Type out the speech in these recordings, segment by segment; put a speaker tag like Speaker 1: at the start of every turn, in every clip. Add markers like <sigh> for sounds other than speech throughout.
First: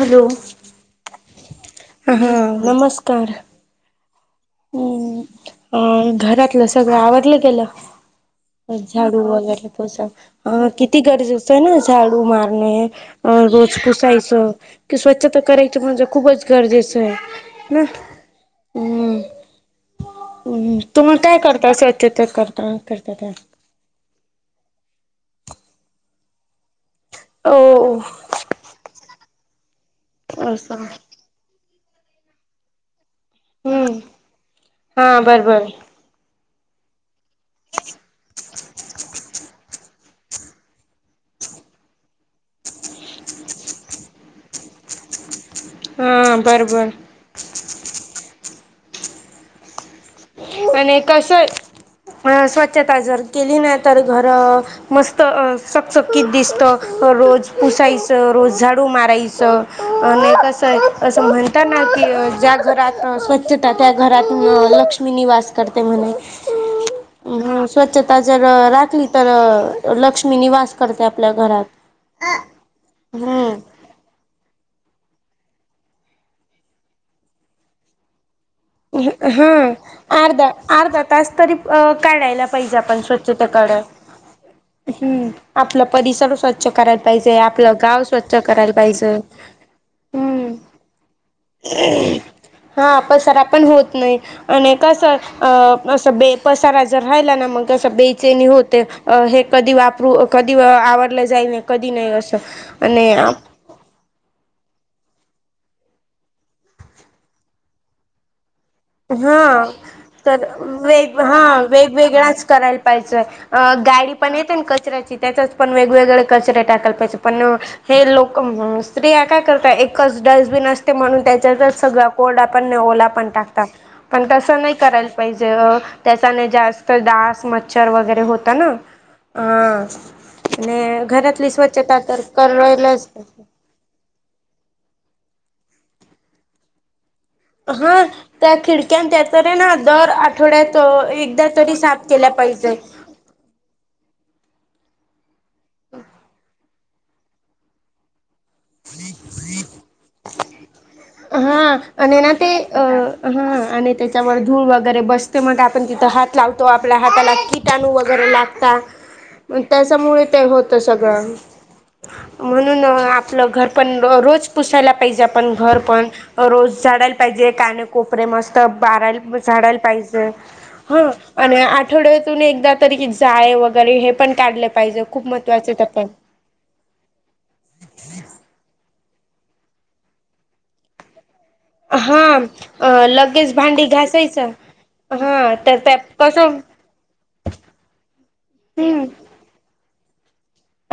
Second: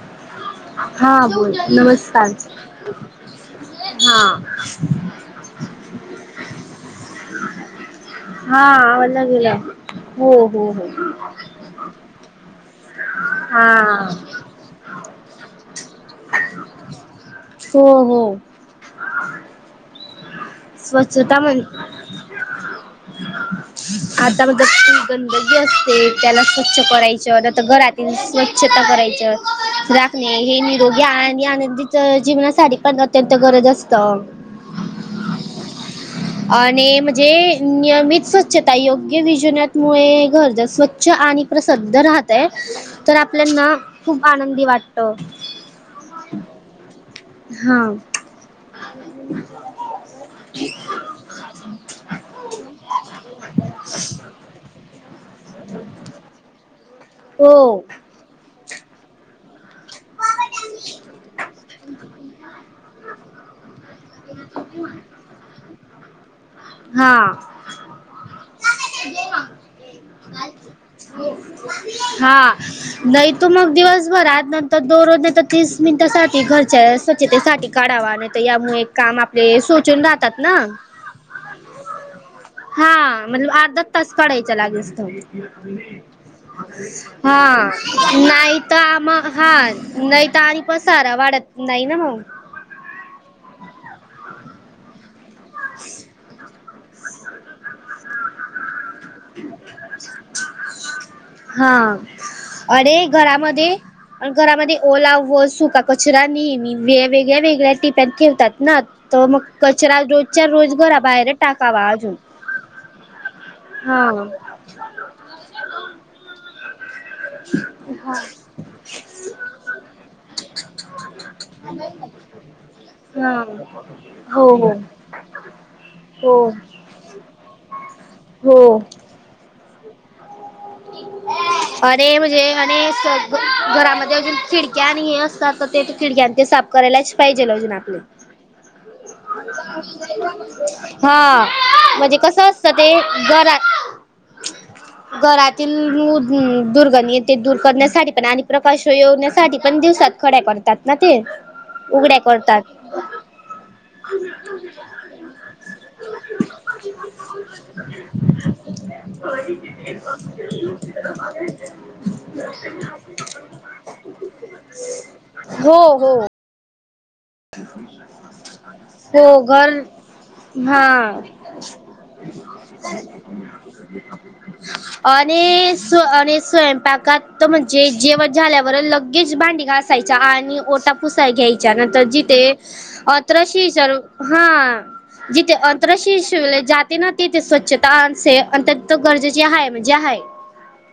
Speaker 1: Hello.
Speaker 2: हा बोल नमस्कार
Speaker 1: हा नमस्कार.
Speaker 2: हा
Speaker 1: हम्म. अ घरातलं सगळं आवरलं गेलं?
Speaker 2: हा
Speaker 1: झाडू
Speaker 2: आवडला गेला
Speaker 1: वगैरे पोचा.
Speaker 2: हो हो
Speaker 1: अं
Speaker 2: हो
Speaker 1: किती गरजेचं हाय नाई झाडू मारणे अं
Speaker 2: हा
Speaker 1: रोज पुसायच कि स्वच्छता करायची म्हणजे खूपच गरजेचं हाय.
Speaker 2: हो, हो.
Speaker 1: हम्म. हम्म. तुम्ही काय
Speaker 2: स्वच्छता म्हण
Speaker 1: करता, स्व्छता करता करता तेव्हा?
Speaker 2: आता <unintelligible> तू गंधगी असते त्याला स्वच्छ करायचं, नाही तर
Speaker 1: हो
Speaker 2: घरातील स्वच्छता करायचं. राखणे हे
Speaker 1: असं
Speaker 2: निरोगी आणि आनंदीच जीवनासाठी पण अत्यंत गरज
Speaker 1: हम्म
Speaker 2: असतं.
Speaker 1: हा, बर बर.
Speaker 2: आणि म्हणजे नियमित स्वच्छता योग्य विजूनत मुळे घर जर स्वच्छ आणि प्रसिद्ध राहतंय, तर आपल्याला ना खूप आनंदी वा वाटतं.
Speaker 1: हा, बर बर.
Speaker 2: हा.
Speaker 1: आणि कसं. अ स्वच्छता जर केली नाही तर घर मस्त. तर चकचककीत दिसतं रोज
Speaker 2: हो
Speaker 1: पुसायचं रोज झाडू मारायचं कस असं म्हणत ना की ज्या घरात स्वचछता त्या घरात लक्ष. निवास करते म्हणे. हा स्वच्छता जर राखली तर लक्ष्मी. निवास करते आपल्या घर
Speaker 2: हा नाही तू मग
Speaker 1: हम्म
Speaker 2: दिवसभरात नंत तर दोनरोज नाही तर तीस मिनिटांसाठी घरच्या स्वच्छतेसाठी काढावा. यामुळे काम
Speaker 1: हा
Speaker 2: आपले सोचून राहतात
Speaker 1: अर्धा
Speaker 2: ना
Speaker 1: अर्धा तास तरी काढायला पाहिजे
Speaker 2: हा
Speaker 1: आपण
Speaker 2: मण
Speaker 1: स्वच्छतेकडे
Speaker 2: अर्धच तास काढायच लागेस.
Speaker 1: हम्म आपला परिसर स्वच्छ करायला पाहिजे
Speaker 2: हा
Speaker 1: आपलं गाव स्वच्छ
Speaker 2: नाही
Speaker 1: करायला
Speaker 2: तर आम
Speaker 1: पाहिजे
Speaker 2: हा नाही तर
Speaker 1: हम्म
Speaker 2: आणि पसारा वाढत नाही ना मग
Speaker 1: हा पसरा पण होत नाही अनेकस. अ असं बे पसारा जर राहिला ना मग असं बेचेणी होते हे कधी वापरू. कधी आवडला जाई
Speaker 2: हा
Speaker 1: कधी नाहीय अससो
Speaker 2: अरे
Speaker 1: आणि.
Speaker 2: घरामध्ये घरामध्ये. ओला व सुका कचरा नेहमी वे वेगळ्या वेगळ्या टिप्या ठेवतात. ना तर मग कचरा रो.
Speaker 1: वे ह वेगवेगळाच करायला पाहिज
Speaker 2: हा
Speaker 1: गाडी पण येते कचऱ्याची. पण वेगवेगळे कचरा टाक. पण हे
Speaker 2: हा
Speaker 1: लोक स्त्रिया काय करत एकच डस्टबन असते म्हणून त्याच्यात सगळ. कोरडा पण ओला पण
Speaker 2: हा
Speaker 1: टाक. पण
Speaker 2: हो
Speaker 1: तस
Speaker 2: हो
Speaker 1: नाही करायला पाहिजे
Speaker 2: हो
Speaker 1: त्याचाने जास्त दास मच्छर वगैरे होतात.
Speaker 2: हो.
Speaker 1: ह्.
Speaker 2: अरे
Speaker 1: तर
Speaker 2: म्हणजे आणि
Speaker 1: करायलाच
Speaker 2: स घरामध्ये अजून खिडकी आणि हे असतात तर ते खिडक्या ते साफ करायलाच. पाहिजे लज आपले
Speaker 1: हा त्या खिडक्यान त्या तर आहे ना दर आठवड्यात
Speaker 2: हा
Speaker 1: एकदा तरी साफ
Speaker 2: म्हजे.
Speaker 1: केल्या
Speaker 2: कसं असत
Speaker 1: पाहिजे
Speaker 2: ते घरात. घरातील दुर्गणी ते दूर करण्यासाठी पण आणि. प्रकाश येवण्यासाठी पण दिवसात खड्या करतात ना ते उघड्या करतात.
Speaker 1: ह आणि त्याच्यावर धूळ वगैरे बसते मग आपण तिथं हात लावतो आपल्या हाताला किटाणू वगैरे लागतो. आता.
Speaker 2: होय. <inaudible>
Speaker 1: ते होत सगळं म्हणून. घर पण रोज पुसायला पाहिजे आपण
Speaker 2: हो
Speaker 1: घर पण
Speaker 2: हो
Speaker 1: रोज झाडाय. जे का कोपरे मस्त बारा
Speaker 2: हो घर
Speaker 1: झाडायला पाहिजे ह
Speaker 2: हा
Speaker 1: आणि आठवड. एकदा तरी जाळे वगैरे हे पण काढले पाहिजे खूप महत्त्वाचे
Speaker 2: आणि
Speaker 1: त्या
Speaker 2: स्व
Speaker 1: पण.
Speaker 2: आणि स्वयंपाकात म्हणजे जेवण झाल्यावर लगेच भांडी घासायच्या आणि ओटा पुसाय घ्यायचा. नंतर
Speaker 1: हा
Speaker 2: जिथे
Speaker 1: लगेच
Speaker 2: अत्रशी
Speaker 1: भांडी
Speaker 2: सर्व
Speaker 1: घासायचं
Speaker 2: हा.
Speaker 1: हा
Speaker 2: जिथे
Speaker 1: तर त्या
Speaker 2: अंतरशिष
Speaker 1: कसं
Speaker 2: जाते ना तिथे स्वच्छता अत्यंत
Speaker 1: हम्म
Speaker 2: गरजेचे आहे म्हणजे आहे.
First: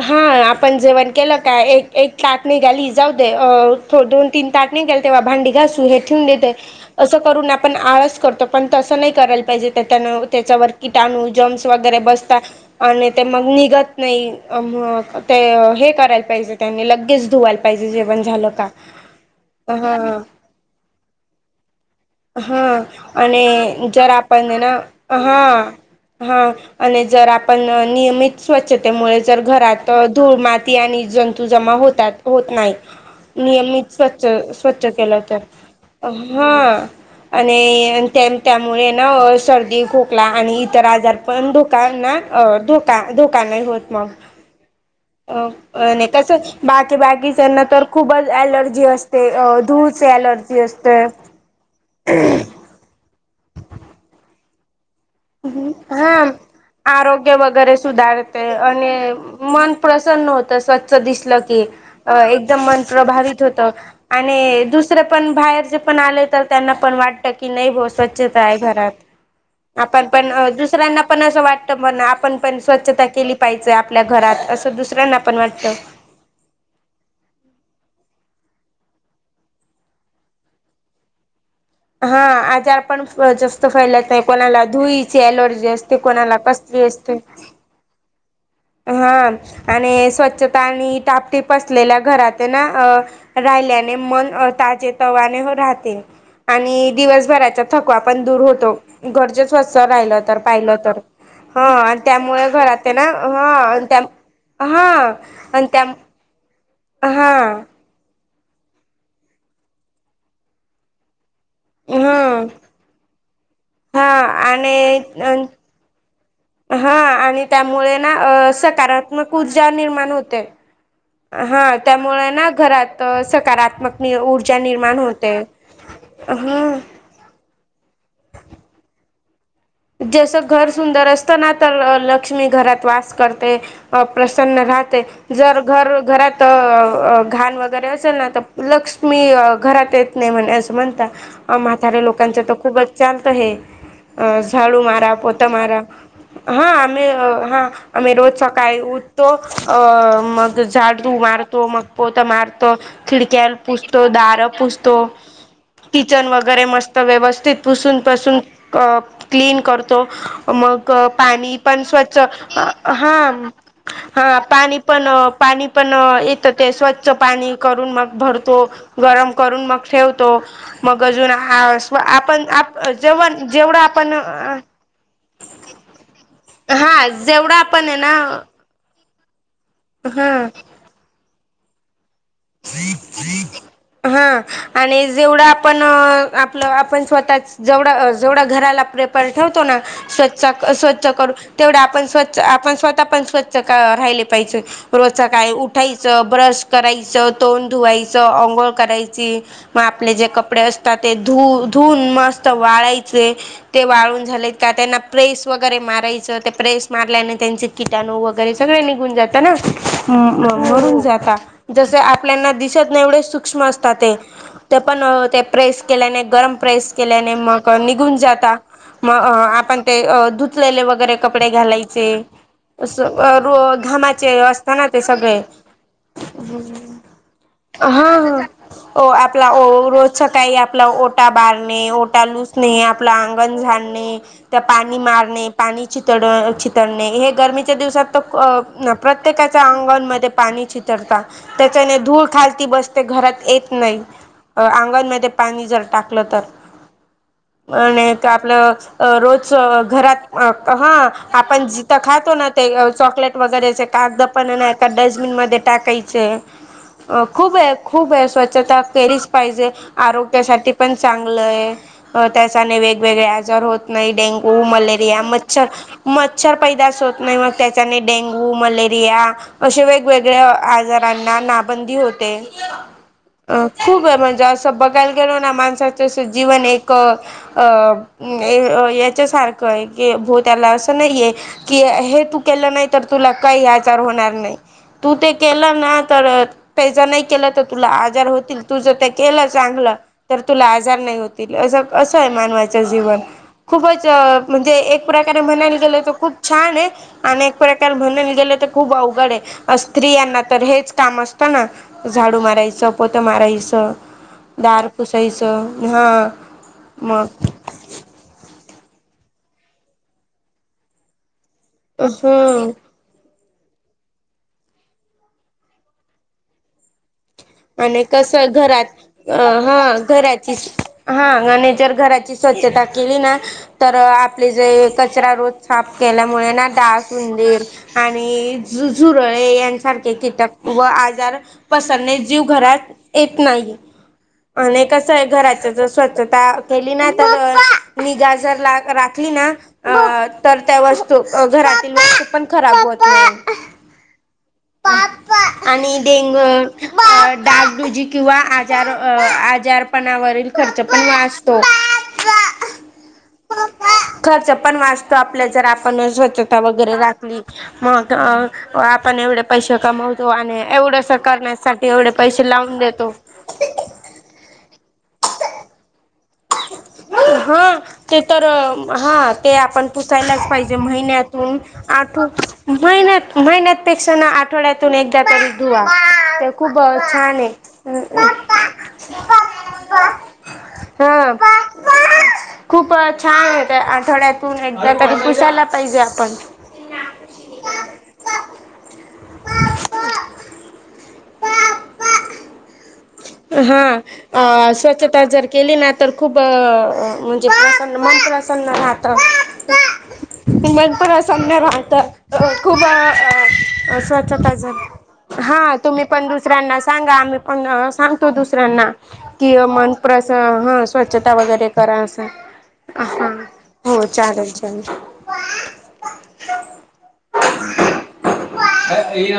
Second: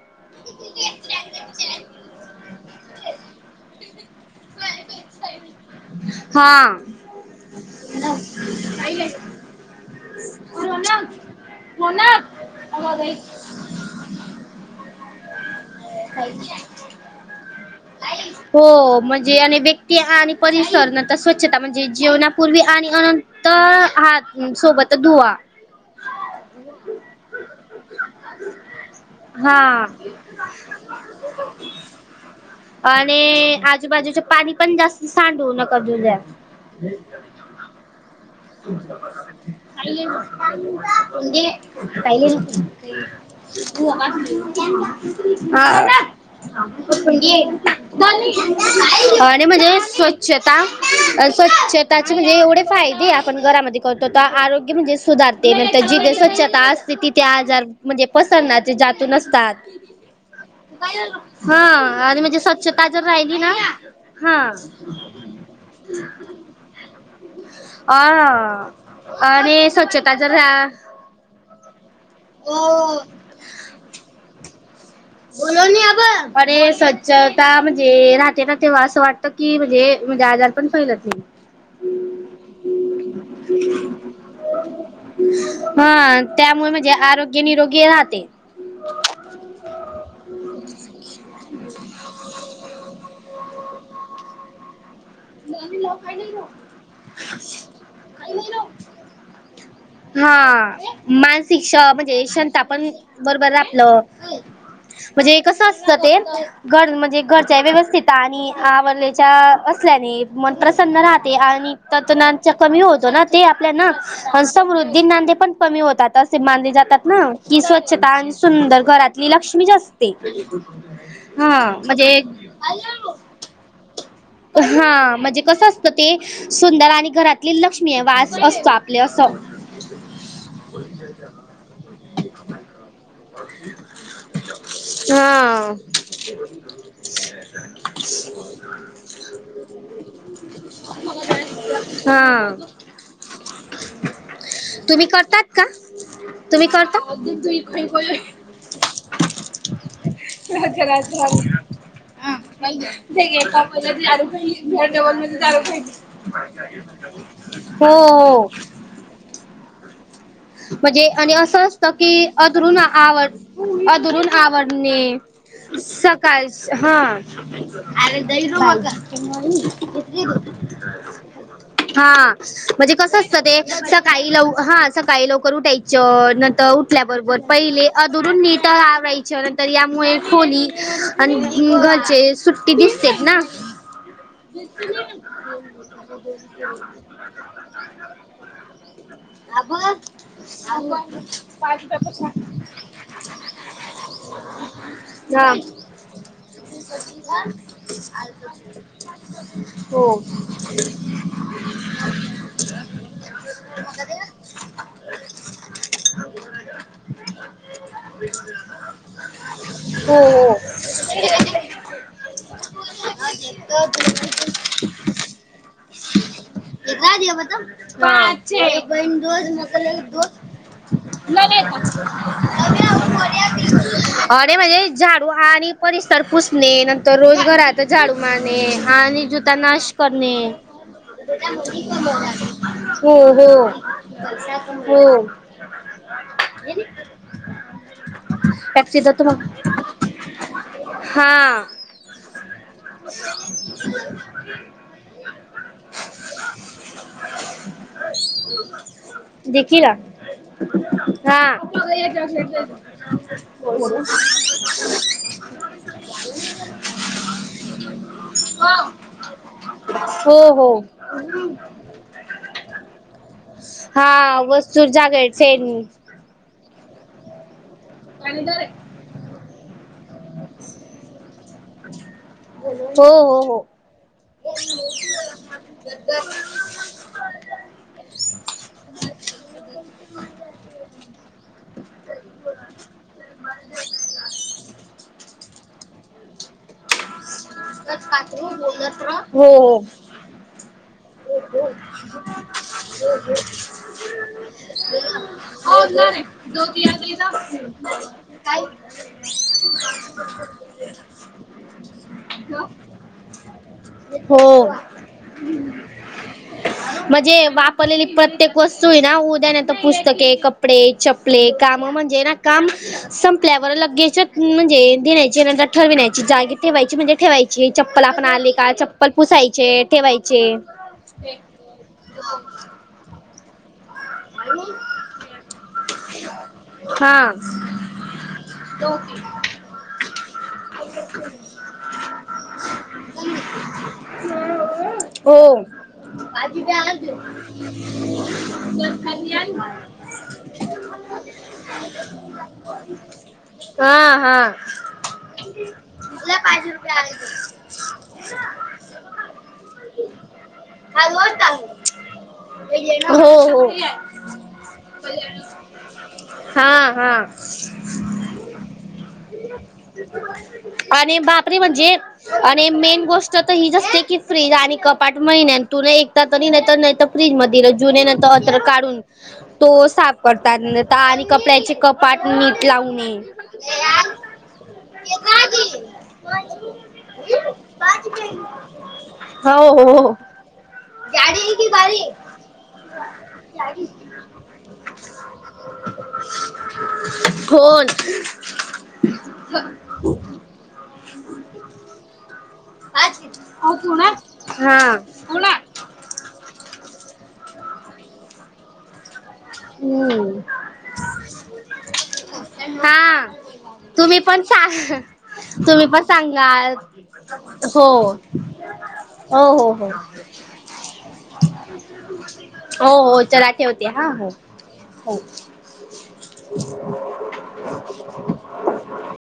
Speaker 1: हा आपण जेवण केलं काय एक लाट निघाली जाऊ देथ. तीन ताटने गेल तेव्हा भांडी घासू हे ठेवून देत
Speaker 2: हा.
Speaker 1: असं करून आपण आळस करतो पण तसं नाही कर. पाहिजे त्या. त्याच्यावर किटाणू जम्स वगैरे बसतात आणि ते मग निघत नाही. अ ते हे करायला पाहिजे त्यांनी लगेच धुवायला पाहिजे जेवण झालं का.
Speaker 2: हो म्हणजे व्यक्ती
Speaker 1: हा
Speaker 2: आणि परिसर नंतर स्वच्छता म्हणजे जीवनापूर्वी आणि अनंत हात. सोबतच धु.
Speaker 1: हा हा आणि जर आपण नियमित स्वच्छतेमुळे. तर
Speaker 2: हा
Speaker 1: घरात घुळ माती आणि जंतू जमा होतात होत
Speaker 2: आणि
Speaker 1: नाहीत नियमित
Speaker 2: आजूबाजूचे
Speaker 1: स्वच्छत.
Speaker 2: पाणी पण
Speaker 1: स्वच्छ
Speaker 2: जास्त
Speaker 1: केलं तर
Speaker 2: सांडू नका देऊ द्या.
Speaker 1: ह आणि त्यांच. त्यामुळे ना
Speaker 2: हा.
Speaker 1: सर्दी खोकला आणि इतर आजार पण धोकाना धोका धोका. नाही होत मग.
Speaker 2: <unintelligible>
Speaker 1: अ आणि कसं बाकी बाकीच्यांना तर खूपच ॲलर्जी असते
Speaker 2: आणि म्हणजे
Speaker 1: धूळचे ॲलर्जी
Speaker 2: स्वच्छता
Speaker 1: असते
Speaker 2: स्वच्छताचे म्हणजे एवढे फायदे. आपण घरामध्ये करतो आरोग्य म्हणजे सुधारते नंतर
Speaker 1: हा
Speaker 2: जिथे स्वच्छता असते तिथे
Speaker 1: आरोग्य
Speaker 2: आजार
Speaker 1: वगैरे
Speaker 2: म्हणजे
Speaker 1: सुधारते
Speaker 2: पसरणार ते
Speaker 1: आणि
Speaker 2: जातून असतात.
Speaker 1: मन प्रस स्वच्छ दिसल की
Speaker 2: हा आणि म्हणजे
Speaker 1: एकदम मन.
Speaker 2: स्वच्छता जर राहिली
Speaker 1: प्रभावित
Speaker 2: ना
Speaker 1: होत
Speaker 2: हा
Speaker 1: आणि दुसर पण बाहेर जे पण आले तर त्यांना पण वाटत की नाही हो स्वच्छता आहे
Speaker 2: हा
Speaker 1: घरात.
Speaker 2: आणि
Speaker 1: आपण
Speaker 2: स्वच्छता
Speaker 1: पण
Speaker 2: जर
Speaker 1: दुसऱ्यांना पण असं वाटत म्हण आपण पण स्वच्छता केली पाहिजे आपल्या घरात. असं दुसऱ्यांना पण
Speaker 2: बोल अ
Speaker 1: वाटतं.
Speaker 2: ब अरे स्वच्छता म्हणजे रा <unintelligible> तेना तेव्हा असं वाटत की म्हणजे म्हणजे आजार पण फैलत नाही.
Speaker 1: हा. आजार पण जास्त फैलत नाही कोणाला धुळीची अलर्जी असते
Speaker 2: हा
Speaker 1: कोणाला
Speaker 2: त्यामुळे
Speaker 1: कसली
Speaker 2: म्हणजे
Speaker 1: असते.
Speaker 2: आरोग्य निरोगी आहात.
Speaker 1: हा आणि स्वच्छता आणि टापटीप असलेल्या घरात ना अ राहिल्याने मन ताजे तवाने राहते आणि दिवसभराचा थकवा पण दूर होतो घरचे स्वच्छ रा पाहिलं
Speaker 2: हा
Speaker 1: तर
Speaker 2: मानसिक श म्हणजे
Speaker 1: त्यामुळे
Speaker 2: क्षमता
Speaker 1: घरात
Speaker 2: पण
Speaker 1: ना
Speaker 2: बरोबर
Speaker 1: हा त्या
Speaker 2: आपलं
Speaker 1: हा
Speaker 2: म्हणजे
Speaker 1: आणि
Speaker 2: कसं
Speaker 1: त्या
Speaker 2: असतं ते घर
Speaker 1: हा
Speaker 2: म्हणजे घरच्या
Speaker 1: हा
Speaker 2: व्यवस्थित आणि आवरलेच्या असल्याने मन प्रसन्न राहत. आणि त कमी होतो ना ते आपल्या ना
Speaker 1: हा आणि
Speaker 2: समृद्धीनाे पण कमी होतात. असे मानले
Speaker 1: हा
Speaker 2: जातात ना
Speaker 1: आणि
Speaker 2: कि
Speaker 1: त्यामुळे
Speaker 2: स्वच्छता
Speaker 1: ना
Speaker 2: आणि
Speaker 1: अ
Speaker 2: सुंदर घरातली
Speaker 1: सकारात्मक ऊर्जा
Speaker 2: लक्ष्मीच
Speaker 1: निर्माण
Speaker 2: असते.
Speaker 1: होते. हा त्यामुळे ना घरात सकारात्मक ऊ
Speaker 2: हा म्हणजे कसं असतं ते
Speaker 1: हा
Speaker 2: सुंदर आणि घरातली लक्ष्मी आहे वास असतो आपले. यासम <unintelligible>
Speaker 1: जस घर सुंदर असत ना तर लक्ष्मी घरात वास करते प्रसन्न जर
Speaker 2: हा
Speaker 1: घर घरात घाण वगैरे असेल ना लक्ष मी घरात येत नाही म्हणे असं म्हणता म्हाताऱ्या लोकांच तर
Speaker 2: हा
Speaker 1: खूपच चालतं हे अ झाडू
Speaker 2: तुम्ही
Speaker 1: मरा
Speaker 2: करतात
Speaker 1: पोछा
Speaker 2: का
Speaker 1: मरा. हा
Speaker 2: तुम्ही
Speaker 1: आमही हा आम्ही
Speaker 2: करता
Speaker 1: रोज सकाळी उठतो अ मग झाडू
Speaker 2: हो
Speaker 1: मारतो मग पोछा मारतो खिडक्याला पुस तो दारात पुसतो किचन वगैरे मस्त व्यवस्थित पुसूनपसून
Speaker 2: हो
Speaker 1: अअ क्लीन करतो मग
Speaker 2: म्हणजे आणि
Speaker 1: पाणी
Speaker 2: असं
Speaker 1: पण
Speaker 2: असतं
Speaker 1: स्वच्छ
Speaker 2: की अधरून
Speaker 1: हा
Speaker 2: आवड अधरून
Speaker 1: हा पाणी पण
Speaker 2: आवडणे
Speaker 1: पाणी पण
Speaker 2: सकाळ
Speaker 1: येतं ते
Speaker 2: हा
Speaker 1: स्वच्छ पाणी करून मग भरतो. गरम करून मग ठेवतो मग अजून हा आ आपण जेव जेवढ आपण
Speaker 2: ई लाव हा स <unintelligible> काही लवकर उठायचं नंतर
Speaker 1: हा
Speaker 2: उठल्याबरोबर
Speaker 1: जेवढं
Speaker 2: पहिले
Speaker 1: आपण आहे ना
Speaker 2: अधुरून नीट आवरायच. तर यामुळे
Speaker 1: हा
Speaker 2: खोली आणि घरचे सुट्टी दिसतेत ना.
Speaker 1: हा् आणि जेवढ आपण आप आपण स्वतः जेव जेवढ घराला ठवतो ना स्व स्वच्छ करू तेवढ
Speaker 2: पाच
Speaker 1: आपण
Speaker 2: पेपर
Speaker 1: स्वच्छ आपण स्वतः पण स्वच्छ राहिले पाहिजे रोज का
Speaker 2: हा
Speaker 1: उठायचं ब्रश करायचं. तोंड धुवायच अंघोळ करायची मग
Speaker 2: हो
Speaker 1: आपले जे कपडे असतात ते धुऊ धुऊन मस्त. ते वाळायचे ते वाळून झालेत का त्यांना. प्रेस वगैरे मारायचं ते प्रेस मारल्याने त्यांचे किटाणू वगैरे सगळे निघून जातं ना.
Speaker 2: हो
Speaker 1: निघून जातात जस आ आपल्याना दिसत नाही एवढे सूक्ष्म असतात ते ते पण प्रेस केल्याने गरम प्रेस केल्या मग निघून जाता. मग
Speaker 2: बंदो
Speaker 1: आपण
Speaker 2: म
Speaker 1: ते धुतलेले वगैरे कपडे घालायचे रो घामाचे
Speaker 2: अरे
Speaker 1: असत ना
Speaker 2: म्हणजे
Speaker 1: ते
Speaker 2: झाडू
Speaker 1: सगळे
Speaker 2: आणि परिसर पुसणे नंतर रोज घरात
Speaker 1: हा
Speaker 2: झाडू मारणे
Speaker 1: ह
Speaker 2: आणि
Speaker 1: आपला
Speaker 2: जुता नाश
Speaker 1: रोज स
Speaker 2: करणे
Speaker 1: काळी आपला ओटा बारणे ओटा आप
Speaker 2: हो हो
Speaker 1: आंगण झाड पाणी
Speaker 2: हो
Speaker 1: मारणे पाणी चितळ चितळणे हे गरमीच्या दिवसात तर
Speaker 2: टॅक्सी जातो मग
Speaker 1: प्रत्येकाचा पाणी चित
Speaker 2: हा
Speaker 1: त्या बसते घरात येत नाही अंगणमध्ये पाणी जर टाकलं तर
Speaker 2: ह
Speaker 1: आपलं रोज
Speaker 2: देखील
Speaker 1: घरात हा आपण जिथं खातो ना ते चॉकलेट वगैरे कागद प डबन म टाकायचे खूप खूप स्वच्छता केलीच पाहिजे
Speaker 2: हो हो
Speaker 1: आरोग्यासाठी पण चांगलं आहे त्यासाठी वेगवेगळे आजार होत नाही
Speaker 2: हा
Speaker 1: डेंगू
Speaker 2: वस्तू
Speaker 1: मलेरिया
Speaker 2: जागे
Speaker 1: मच्र
Speaker 2: फेडणे
Speaker 1: मच्छर पै नाही मग त्या डेंगू मलेरिया अे वेगवेगळ्या आजारां बंदी होते
Speaker 2: हो हो
Speaker 1: अ खूप म्हणजे असं बघायला गेलो ना माणसाचं जीवन एक अ याच्या सारखं आहे की भ त्याला असं नाहीे की हे तू केलं नाही तर तुला काही आजार होणार नाही तू ते केलं ना तर प ज नाही केलं तर तुला आजार होतील तू जर त्या केलं
Speaker 2: हो
Speaker 1: चांगलं तर तुला आजार नाही होतील अस आहे मानवाच जीवन खूपच म्हणजे एक प्रकारे म्हणायला
Speaker 2: हो हो
Speaker 1: गेलं तर खूप छान
Speaker 2: हो
Speaker 1: प्रकार म्ह गे तर खूप अवघड आहे स्त्रियांना तर हेच काम असत ना झाडू मारायचं पोत मारायचं
Speaker 2: हो
Speaker 1: दार पुोसईस हा मग
Speaker 2: म्हणजे वापरलेली प्रत्येक त ना उद्या न तर पुस्तके कपडे चपले काम म्हणजे ना काम
Speaker 1: हम्म
Speaker 2: सं आपल्यावर लगेच म्हणजे देण्यायची नंतर ठरविण्यायची जागी ठेवायची म्हणजे ठेवायची
Speaker 1: आणि
Speaker 2: चप्पल आपण
Speaker 1: कस
Speaker 2: आले का
Speaker 1: घरात
Speaker 2: चप्पल
Speaker 1: ह
Speaker 2: पुसायचे ठेवायचे
Speaker 1: घराची हा मनेजर घरा स्व केली आप ज क रोज केल्यामुळे ु
Speaker 2: हा
Speaker 1: यांार कीटक बाज पसरने जीव घरात येत नाही आणि कस आहे
Speaker 2: हो
Speaker 1: घराच जर स्वच्छता केली नाही तर निगा जर राखली अ तर त्या वत घरातील वस्तू पण खराब होत नाही
Speaker 2: हा हा
Speaker 1: ंग डागडुजी किंवा आजार आजारपणावरील खर्च पण वास्तो
Speaker 2: हो हो
Speaker 1: खर्च पण वाचतो आपल्या जर आपण स्वच्छता
Speaker 2: हा
Speaker 1: वगैरे
Speaker 2: हा
Speaker 1: राखली मग आपण एवढे पैसे कमावतो आणि एवढस
Speaker 2: आणि भाकरी
Speaker 1: करण्यासाठी
Speaker 2: म्हणजे
Speaker 1: एवढे पैसे
Speaker 2: आणि
Speaker 1: लावून
Speaker 2: मेन
Speaker 1: देतो.
Speaker 2: गोष्ट तर हीच असते की फ्रीज आणि कपाट महिन्या तुला एक नाहीर नाहीतर फ्रीज म
Speaker 1: हा
Speaker 2: जुने
Speaker 1: ते
Speaker 2: नर
Speaker 1: तर
Speaker 2: अत्र काढून
Speaker 1: हा ते
Speaker 2: तो
Speaker 1: आपण
Speaker 2: साफ
Speaker 1: पुसायलाच पाहिजे
Speaker 2: करतात आणि
Speaker 1: महिन्यातून
Speaker 2: कपड्याचे
Speaker 1: आठव
Speaker 2: कपाट नीठ लाव न
Speaker 1: महिन्यात
Speaker 2: ये
Speaker 1: धु खूप छान आहे
Speaker 2: हो हो हो हो
Speaker 1: हा
Speaker 2: गडी की बारी
Speaker 1: खूप छान आहे त्या आठवड्यातून एकदा तरी पुसायला पाहिजे आपण
Speaker 2: फन
Speaker 1: हा अ
Speaker 2: हा
Speaker 1: स्वच्छता जर केली तर खूप म्हणजे प्रन्न मन प्र्रसन्न
Speaker 2: हम्म
Speaker 1: मनपरा सम्यार वाहत खूप
Speaker 2: हा
Speaker 1: अ
Speaker 2: तुम्ही
Speaker 1: असं
Speaker 2: पण
Speaker 1: पाझल
Speaker 2: सांग
Speaker 1: हा तुम्ही पण दुसऱ्यांना सांगा आम्ही पण
Speaker 2: हो.
Speaker 1: सांगतो दुसऱ्यांना
Speaker 2: हो
Speaker 1: कि
Speaker 2: हो हो.
Speaker 1: मनप ह हा स्वच्छता वगैरे करा
Speaker 2: हो हो चला
Speaker 1: अस
Speaker 2: ठेवते हा हो हो <unintelligible>